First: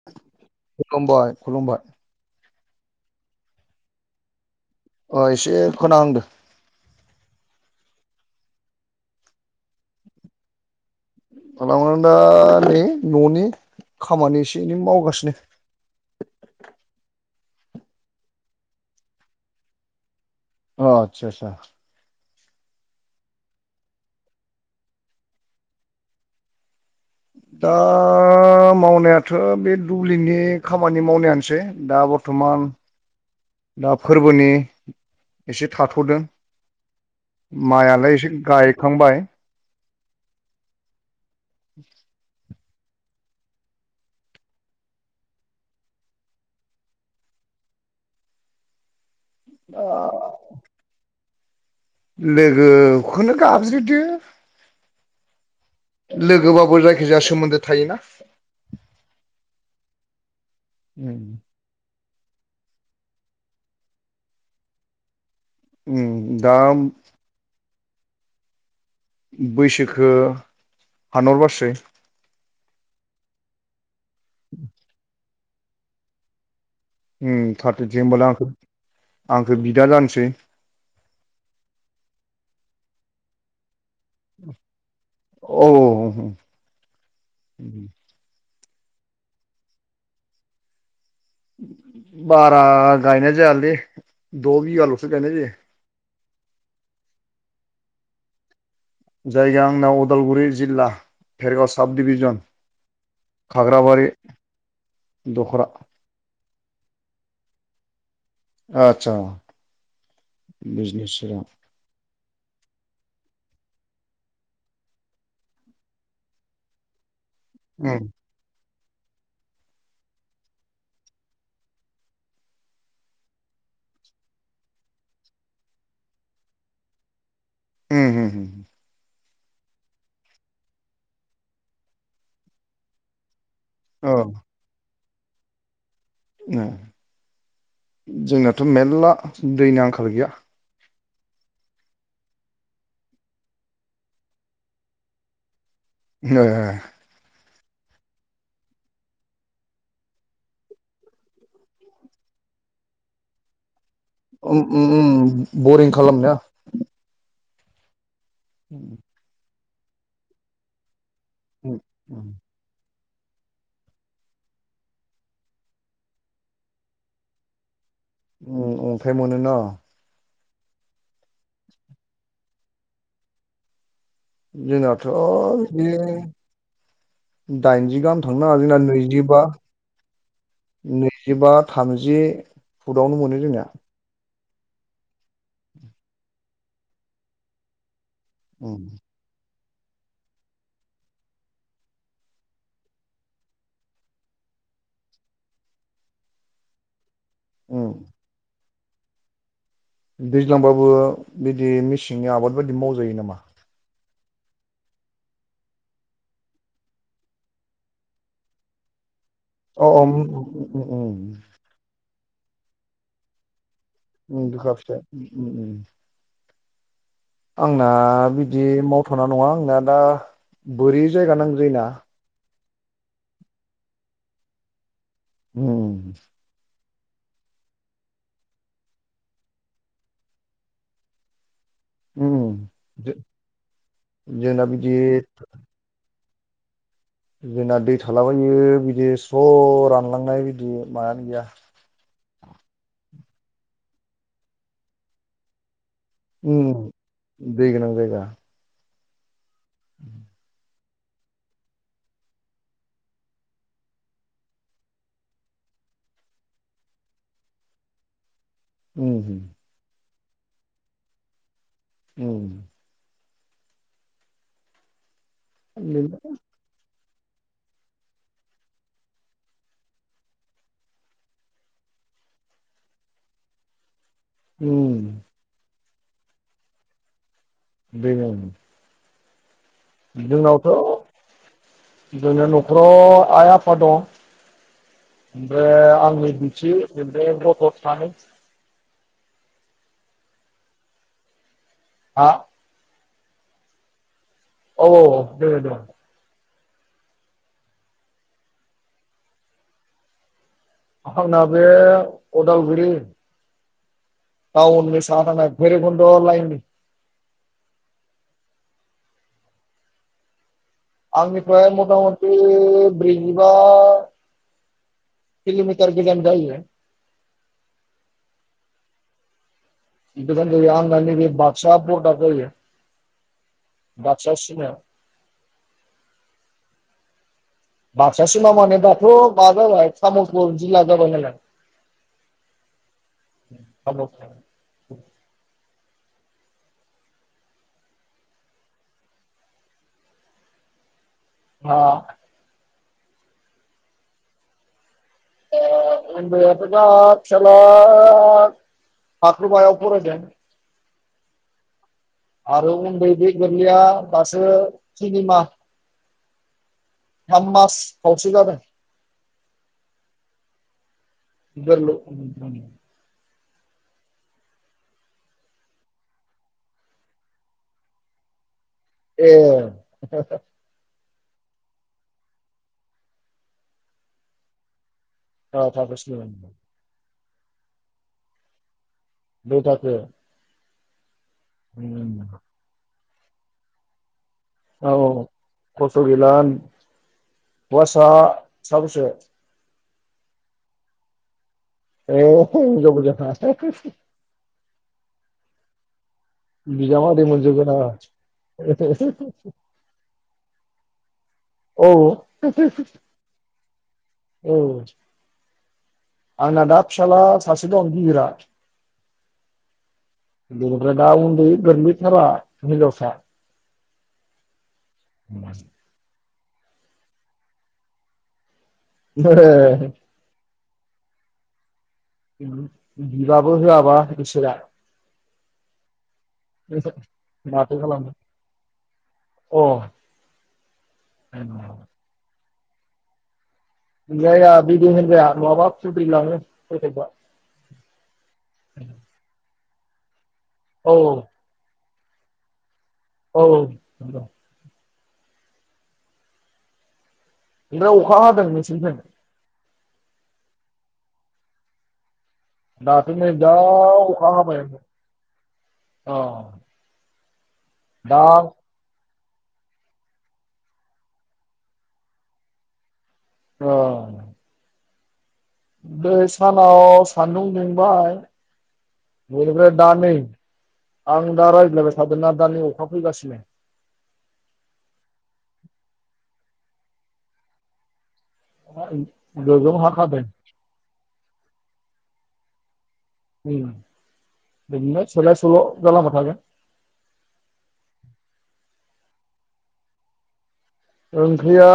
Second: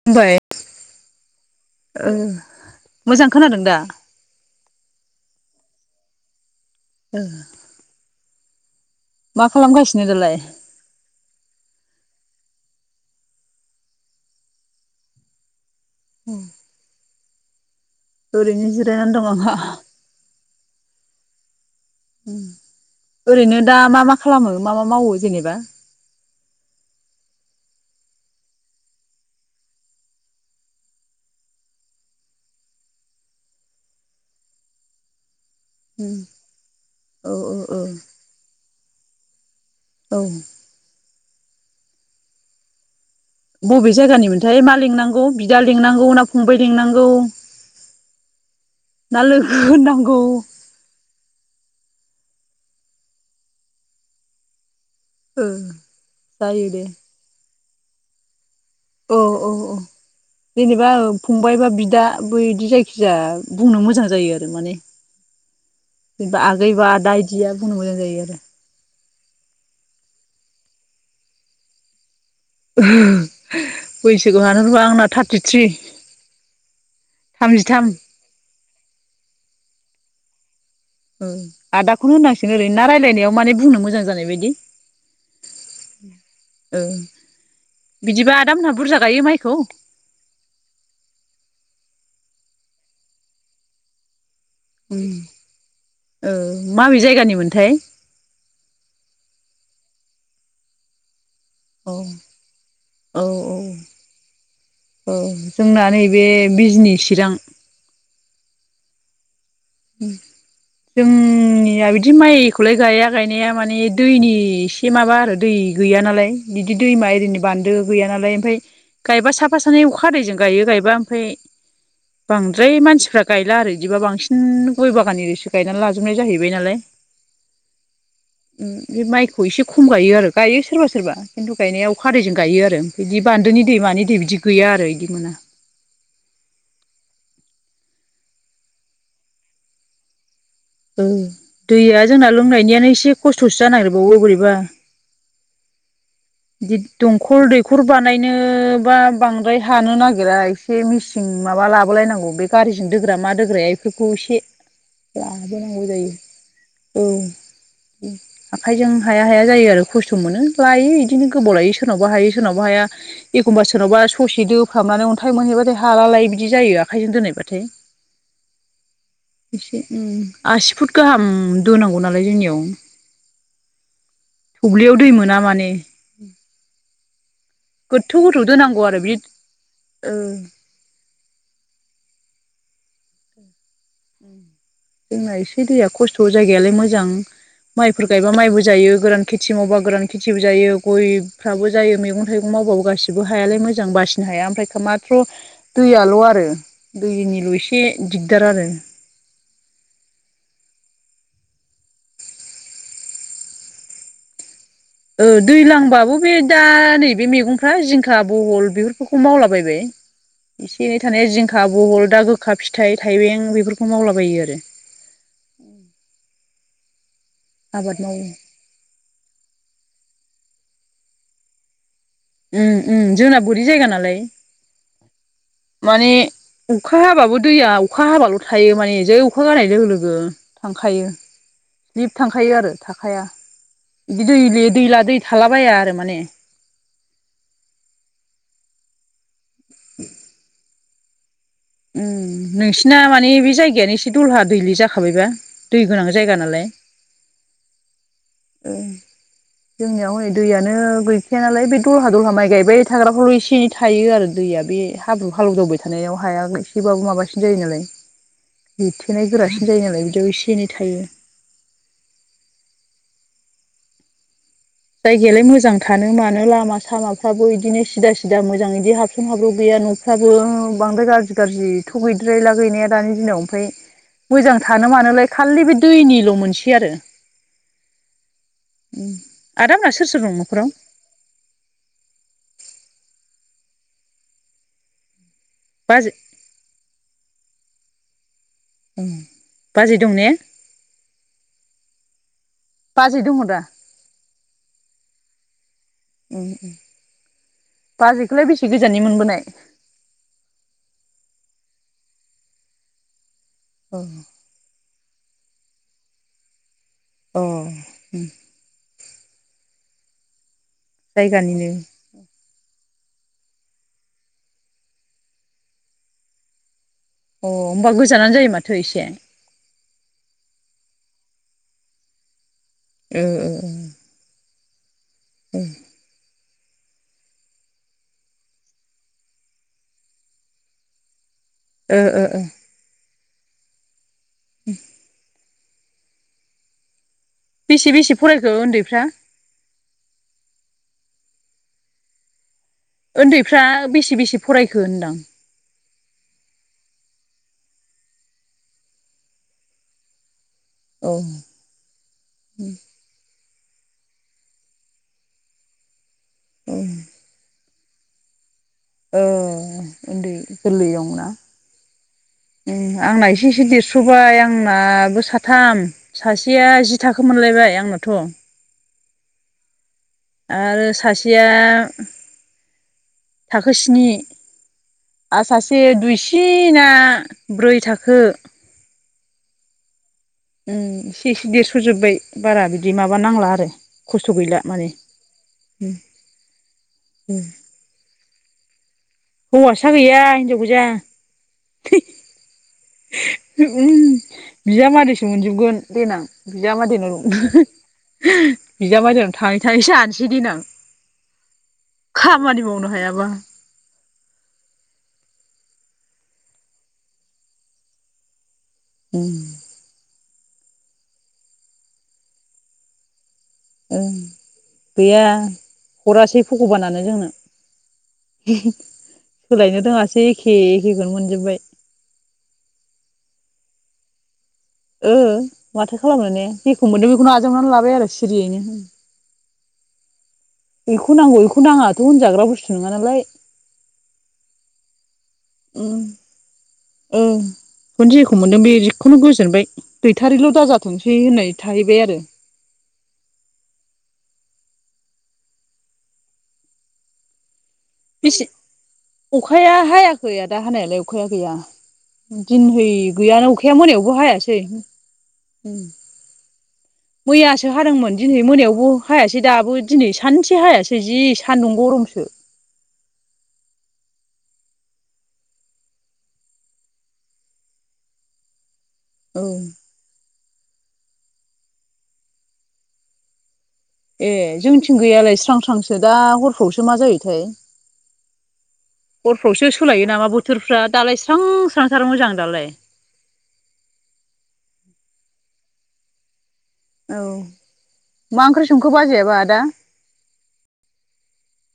[unintelligible] खुलुमबाय खुलुमबाय मोजां खोनादों दा ओ एसे खोनाहांदो [unintelligible] मा खालामगासिनो दालाय दा नै न'नि खामानि एसे एनै मावगासिनो [unintelligible] ओरैनो जिरायनानै दं आंहा आतसा आसा ओरैनो दा मा-मा खालामो मा-मा मावो जेनेबा दा मावनायाथ' बे दुब्लिनि खामानि मावनायानोसै दा बर्थमान दा फोरबोनि एसे थाथ'दों औ औ माइआलाय एसे गायखांबाय औ बबे जायगानिमोनथाय मा लिंनांगौ बिदा लिंनांगौ ना फंबबाय लिंनांगौ ना लोगो दा होननांगौ लोगोखौनो गाबज्रिदो ओ जायो दे लोगोबाबो जायखिजाया सोमोन्दो थायोना औ औ औ जेनेबा फंबाय बा बिदा बैदि जायखिजाया बुंनो मोजां जायो आरो माने उम जेनेबा दा आगै बा आदा एदिबा बुंनो मोजां आरो बैसोखो हानहरबासै बैसोखौ हानहरबा आंना थार्टिथ्रि थामजिथाम थार्टिथि होमबालाय आं आंखौ बिदा जानोसै आदाखौनो होनांसिगोन ओरैनो रायलायनायाव माने बुंनो मोजां जानाय बायदि औ ओं बिदिबा आदा मोनहा बुरजा गायो माइखौ? बारा गायनाय जायालै द' बिगाल'सो गायनाय जायो। ओ माबे जायगानि मोनथाय? जायगाया आंना अदालगुरि जिल्ला। भेरगाव औ साब दिभिजन औ खाग्राबारि दख'रा। बे बिजनि चिरां आदसा बिजनि उम चिरां जोंनिया बिद दि माइखौलाय गाया गायनाया माने दैनि एसे माबा आरो दै गैया नालाय बिदि दैमा एरिनि बान्दो उम गैया नालाय ओमफाय गायबा साफा सानै अखा हादैजों गायो गायबा ओमफाय बांद्राय मानसिफ्रा गायला आरो इदिबा बांसिन उम गय बागान एरिसो गायना लाजोबनाय जाहैबाय नालाय। उम उम उम उम बे माइखौ एसे खम गायो आरो गायो सोरबा सोरबा खिन्थु गायनायाव अखा हादैजों गायो आरो। बिदि बान्दोनि दै मानि औ दै बिदि गैया आरो बिदि मोना। ओङो जोंनाथ' मेरला दैनि आंखाल गैया। ओं दैया जोंना लोंनायनियानो एसे खस्थ'सो जानो नागिरबावो बोरै बा। [inaudible] ओ ओ दंखल दैखर बानायनोबा बांद्राय हानो नागिरा एसे मिस चिं माबा लाबो लायनांगौ बे गारिजों दोग्रा मा दोग्राया एफोरखौ एसे ओ उम उम उम होनांगौ बरिं खालामनाया जायो। औ उम आखायजों हाया। हाया जायो आरो खस्थ' मोनो लायो इदिनो गोबाव लायो सोरनावबा हायो उम सोरनावबा हाया। एखमबा सोरनावबा ससे दोफ्रामनानै अन्थाइ मोनहैबाथाय हाला लाय बिदि जायो आखाइजों दोनाय बाथाय। उम अन्थाय मोनो ना। उम आसि फुट गाहाम दोनांगौ नालाय जोंनियाव। थब्लियाव जोंनावथ' दै मोना माने बिदिनो दाइनजि गोथौ गाहाम गोथौ थांनाङा जोंना दोनांगौ आरो बि नैजिबा ओ नैजिबा, थामजि फुदावनो मोनो जोंना। जोंना एसे दैया खस्थ' जायगाया लाय मोजां माइफोर गायबा मायबो जायो गोरान खेथि मावबा गोरान खेथिबो जायो। गयफ्राबो जायो मैगं थाइगं मावबाबो गासिबो हायालाय मोजां बासिनो हाया। ओमफ्राय हा माथ्र' दैयाल' आरो दैनिल' एसे उम दिगदार आरो। दैज्लांबाबो बिदि मेसेंनि आबाद बायदि मावजायो नामा? ओ दैलांबाबो बे दा नैबे मेगंफ्रा जिंखा, बहल बेफोरखौ मावलाबाय बे अ अ एसे एनै उम थानाय जिंखा, बहल दा गोखा फिथाइ थाइबें बेफोर उम गोखा फिथाइ उम उम उम आंना आबाद मावो बिदि मावथ'ना नङा आंना दा बोरि जायगा नांगो जायो ना। उम उम जोंना बोरि जायगा नालाय माने उम अखा हाबाबो दैया अखा हाबाल' थायो माने जै अखा गारनाय लोगो लोगो थांखायो। सिलप उम थांखायो आरो थाखाया बि जोंना दैले बिदि दैला दै थालाबाया आरो माने। जोंना दै थालाबायो बिदि स्र' रानलांनाय बिदि मायानो गैया। उम नोंसिना माने बे जायगायानो एसे दलहा दैले जाखाबायबा। दै गोनां जायगा उम नालाय। दै गोनां जायगा ओ जोंनियाव हनै दैयानो गै गैखायानालाय बे दलहा दलहा माइ गायबाय थाग्राफ्रावल' एसे एनै थायो आरो दैया बे हाब्रु हालौ दावबाय थानायाव हाया गै एसेबाबो माबासिन जायो नालाय उम लिरथेनाय गोरासिन जायो नालाय बिदियाव एसे एनै थायो। उम जायगायालाय मोजां थानो मानो लामा सामा फ्राबो इदिनो सिदा सिदा मोजां इदिनो हाबसन हाब्र' गैया न'फ्राबो बांद्राय गाज्रि गाज्रि थ' गैद्रायला गैनाया दानि दिनाव ओमफाय मोजां थानो उम मानोलाय खालि बे दैनिल' मोनसे आरो। [unintelligible] उम आदामास जोंनावथ' जोंना न'खराव आइ आफा दं। ओमफ्राय बाजै आंनि बिथि ओमफ्राय गथ' सानै। उम बाजै दं ने? हा? बाजै दङ दा? औ औ दोङो दङ। उम बाजैखौलाय बेसे गोजाननि मोनबोनाय? आंना बे उदालगुरि। उम। टाउननि साहा थांनाय भैरबखुन्द' लाइननि। अ उम आंनिफ्राय जायगानिनो मथा मथ थि ब्रैजिबा किल'मिटार गोजान जायो। अ होमबा गोजानानो जायो माथो एसे। गोजान जायो आंना नैबे बागसा बरदाद जायो। ओ ओ। बागसा सिमायाव। उम। बागसा सिमा माने दाथ' मा जाबाय तामुलपुर जिल्ला जाबाय नालाय। ओ ओ ओ। तामुलपुर। उम बेसे बेसे फरायखो ओन्दैफ्रा? मा? ओन्दैफ्रा बेसे बेसे फरायखो होनदां? ओ उन्दैयाथ' दा फिसाला थाखो बायाव फरायदों। औ। आरो उन्दै बे गोरलैया दासो टिनिमा। उम थाम मास खावसे जादों। ओ उन्दै गोरलै दंना। [unintelligible] आंना एसे एसे देरस'बाय आंनाबो साथाम। सासेया जि थाखो मोनलायबाय आंनाथ'। ए [unintelligible] आरो सासेया थाखो स्नि आरो सासे थाखोस्नि दुइसिना ब्रै थाखो नै थाखो उम इसे इसे देरस्र'जोबबाय बारा बिदि माबा नांला आरो खस्थ' गैला माने औ औ खस्थ' गैला हौवासा साबैसे हौवासा गैया हिनजाव गोजा ए हिन्जाव गोजा [unintelligible] बिजामादैसो मोनजोबगोन देनां बिजामादैनाव बिजामादै मोनजोबगोन आंहा [unintelligible] बिजामादैनाव थाङै थाङै जानोसै देनां औ खामानि मावनो हायाबा औ आंना दा फिसाला सासे दं गिदिरा उम बेनिफ्राय दा उन्दै गोरलै थारा हिन्जावसा ओं गैया हरासै भग'बानानो जोंनो [unintelligible] ए सोलायनो रोङासै एखे एखेखौनो मोनजोबबाय बिबाबो होआबा इसोरा ओ माथो खालामनो ने जेखौ मोनो बेखौ आजावनानै माथो लाबाय आरो खालामनो सिरियैनो। अ बेखौ नांगौ उम। बेखौ नाङाथ' होनजाग्रा बुस्थु नङा नालाय होनजाया बिदि होनजाया नङाबा खुद्रिलाङो [unintelligible] उम बेखौनो जेखौ मोनदों बे जिखौनो गोजोनबाय गैथारिल' औ दाजाथोंसै होननाय थाहैबाय आरो औ औ बिराद अखा हादों बेसे नोंसिनिथिं। अखाया हायाखै आदा हानायालाय अखाया गैया। दिनहै दाथ' नै जा गैयानो अखाया मोनायावबो अखा हाबाय हायासै। अ मैयासो हादोंमोन दा दिनै मोनायावबो हायासै दाबो दिनै सानसे हायासै जि सान्दुं गरमसो। अ। दहाय सानाव सान्दुं दुंबाय औ बेनिफ्राय दा नै। आं दा रायलायबाय थादोंना दा नै अखा फैगासिनो। ए जोंथिं गैयालाय स्रां स्रांसो दा हरफ्रासो मा जायोथाय। हरफ्रावसो गोगोम सोलायो हाखादों नामा बोथोरफ्रा दालाय स्रां स्रांथारो मोजां दालाय। उम बिदिनो सोलाय सोल' जालांबाय थागोन। औ मा ओंख्रि संखो बाजैयाबा आदा! ओंख्रिया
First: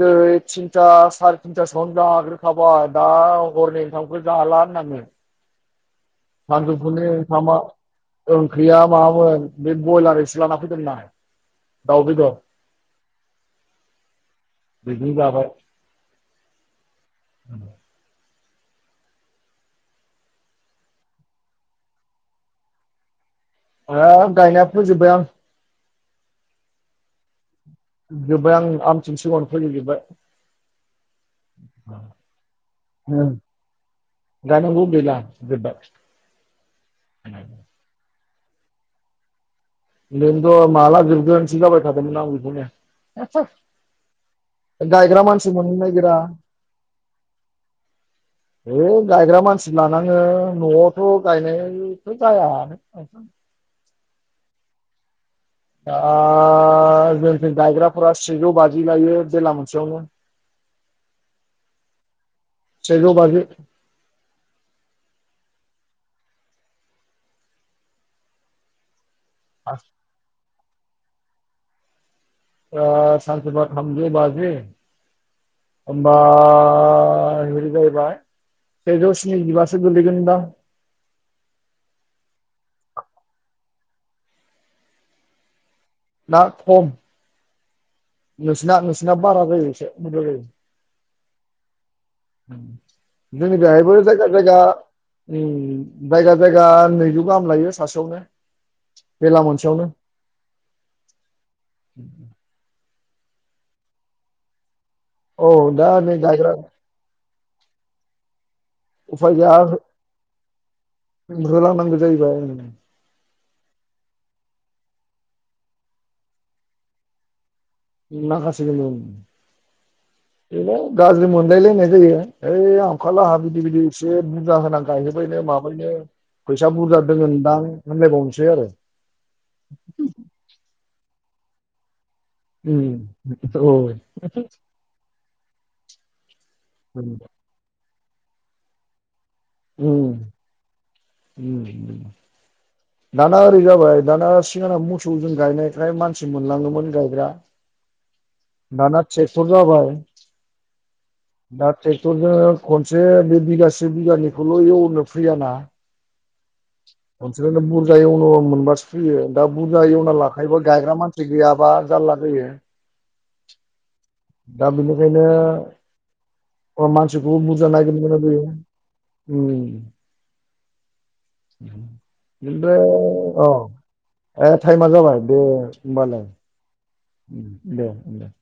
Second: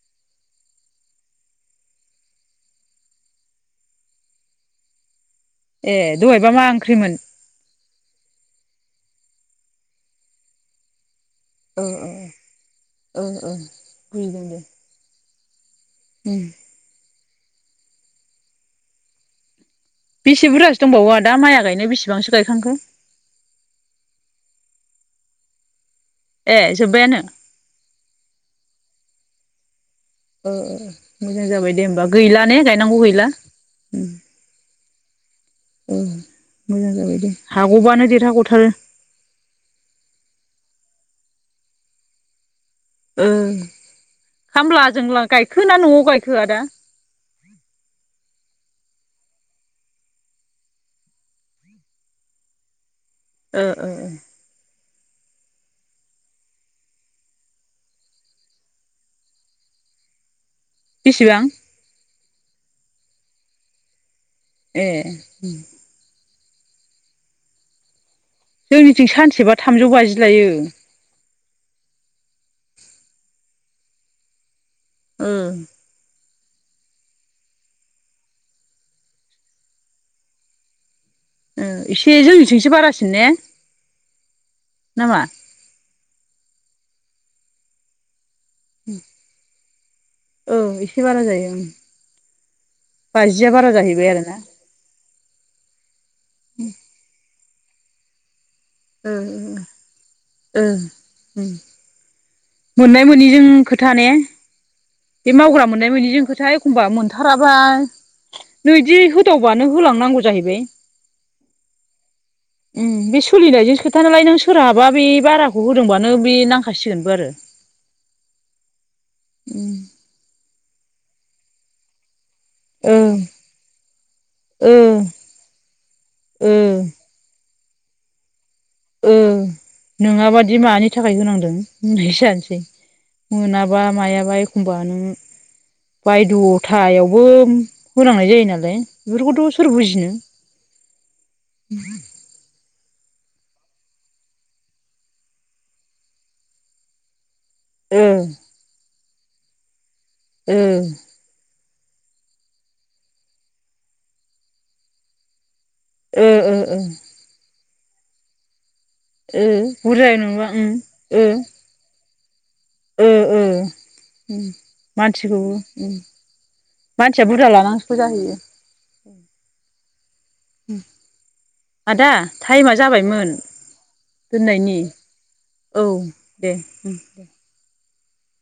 दै थिनथा सारा थिनथासोआवनो जाग्रो खाबाय दा हरनि ओंखामखौ जाला होननानै। ए दहाय सानजौफुनि ओंखामा ओंख्रिया माबामोन बे ब्रयलार एसे लाना फैदोंमोन आं। ओं दाउ ओं बेदर ओं ओं बुजिदों दे। बिजोंनो जाबाय। उम। औ [inaudible] बेसे बुरजासो दंबावो आदा माइया गायनो बेसेबांसो गायखांखो? आ गायना फोजोबाय आं। ए जोब्बायानो? जोब्बाय आं आमथिनि सिगाङावनो फोजोब जोब्बाय। ओ ओ ओ मोजां जाबाय दे होमबा गैला ने गायनांगौ गैला उम। गायनांगौ गैला जोबबाय। उम मोजां जाबाय दे हाग'बानो देरहा ग'थारो। बेन्थ' माला जोबगोनसो जाबाय थादोंमोन आं बेखौनो। ओं खामलाजों गायग्रा ला मानसि मोननो गायखोना न'आव नागिरा गायखो आदा? [inaudible] है गायग्रा मानसि लानाङो न'आवथ' गायनायथ' जाया। [unintelligible] ओ ओ ओं। दा जोंथिं गायग्राफोरा सेजौ बाजि लायो बेला मोनसेयावनो। बिसिबां? सेजौ बाजि। ए उम। जोंनिथिं सानसेबा थामजौ बाजि लायो। ओ सानसे बा थामजौ बाजि ओ होमबा आ ओरै बायदि जाहैबाय सेजौ स्निजिबासो गोलैगोनदां। ओ एसे जोंनिथिंसो बारासिन ने नामा? ना खम नोंसिना नोंसिना बारा जायो एसे बुरजा जायो। औ एसे बारा जायो ओं। उम बाजिया जोंनि बारा बेहायबो जाहैबाय जायगा आरोना। जायगा उम जायगा जायगा नैजौ गाहाम लायो सासेयावनो ओ ओ बेला मोनसेयावनो ओ ओ उम। उम उम मोननाय मोनिजों खोथा ने बे औ मावग्रा दा मोननाय नै मिनिजों खोथा गायग्रा एखमबा मोनथाराबाय नैदि उफाय गैया होदावबानो होलांनांगौ जाहैबाय। [unintelligible] जाहैबाय ओं। उम बे सोलिनायजोंसो खोथा नालाय नों सोरहाबा बे बाराखौ होदोंबानो बे नांखासिगोनबो आरो। नांखासिगोन ओं। उम। बेनो गाज्रि मोनलाय लायनाय जायो ओइ ओं आमोखालाहा बिदि बिदि एसे बुरजा ओ होनानै गायहोबायनो माबायनो ओ फैसा बुरजा दोङोनदां होनलाय बावनसै आरो। ओं नोङाबादि मानि थाखाय होनांदों होन्नायसो जान सै औ मोनाबा मायाबा एखमबा नों बायद'थायावबोम होनांनाय जायो नालाय बेफोरखौथ' सोर बुजिनो उम उम। दाना ओरै जाबाय दाना सिगांना मोसौ जों गायनायखाय मानसि मोनलाङोमोन गायग्रा ओं। दाना ट्रेक्टर जाबाय। उ दा ट्रेक्टरजों खनसे बे बिगासे बिगानिखौल' एवनो फैयाना उ उ उ नोंसोरनो बुरजा एवनो मोनबासो फैयो ओ दा बुरजा एवना बुरजाय नङा लाखायोबा उम गायग्रा ओ मानसि गैयाबा जारला जायो ओ ओ उम दा बेनिखायनो मानसिखौबो उम [unintelligible] मानसिया मानसिखौबो बुरजा लानांसिगौ नागिरनो गोनां जायो उ उ ओमफ्राय अ ए दोननायनि टाइमा जाबाय दे औ होमबालाय दे उम दे दे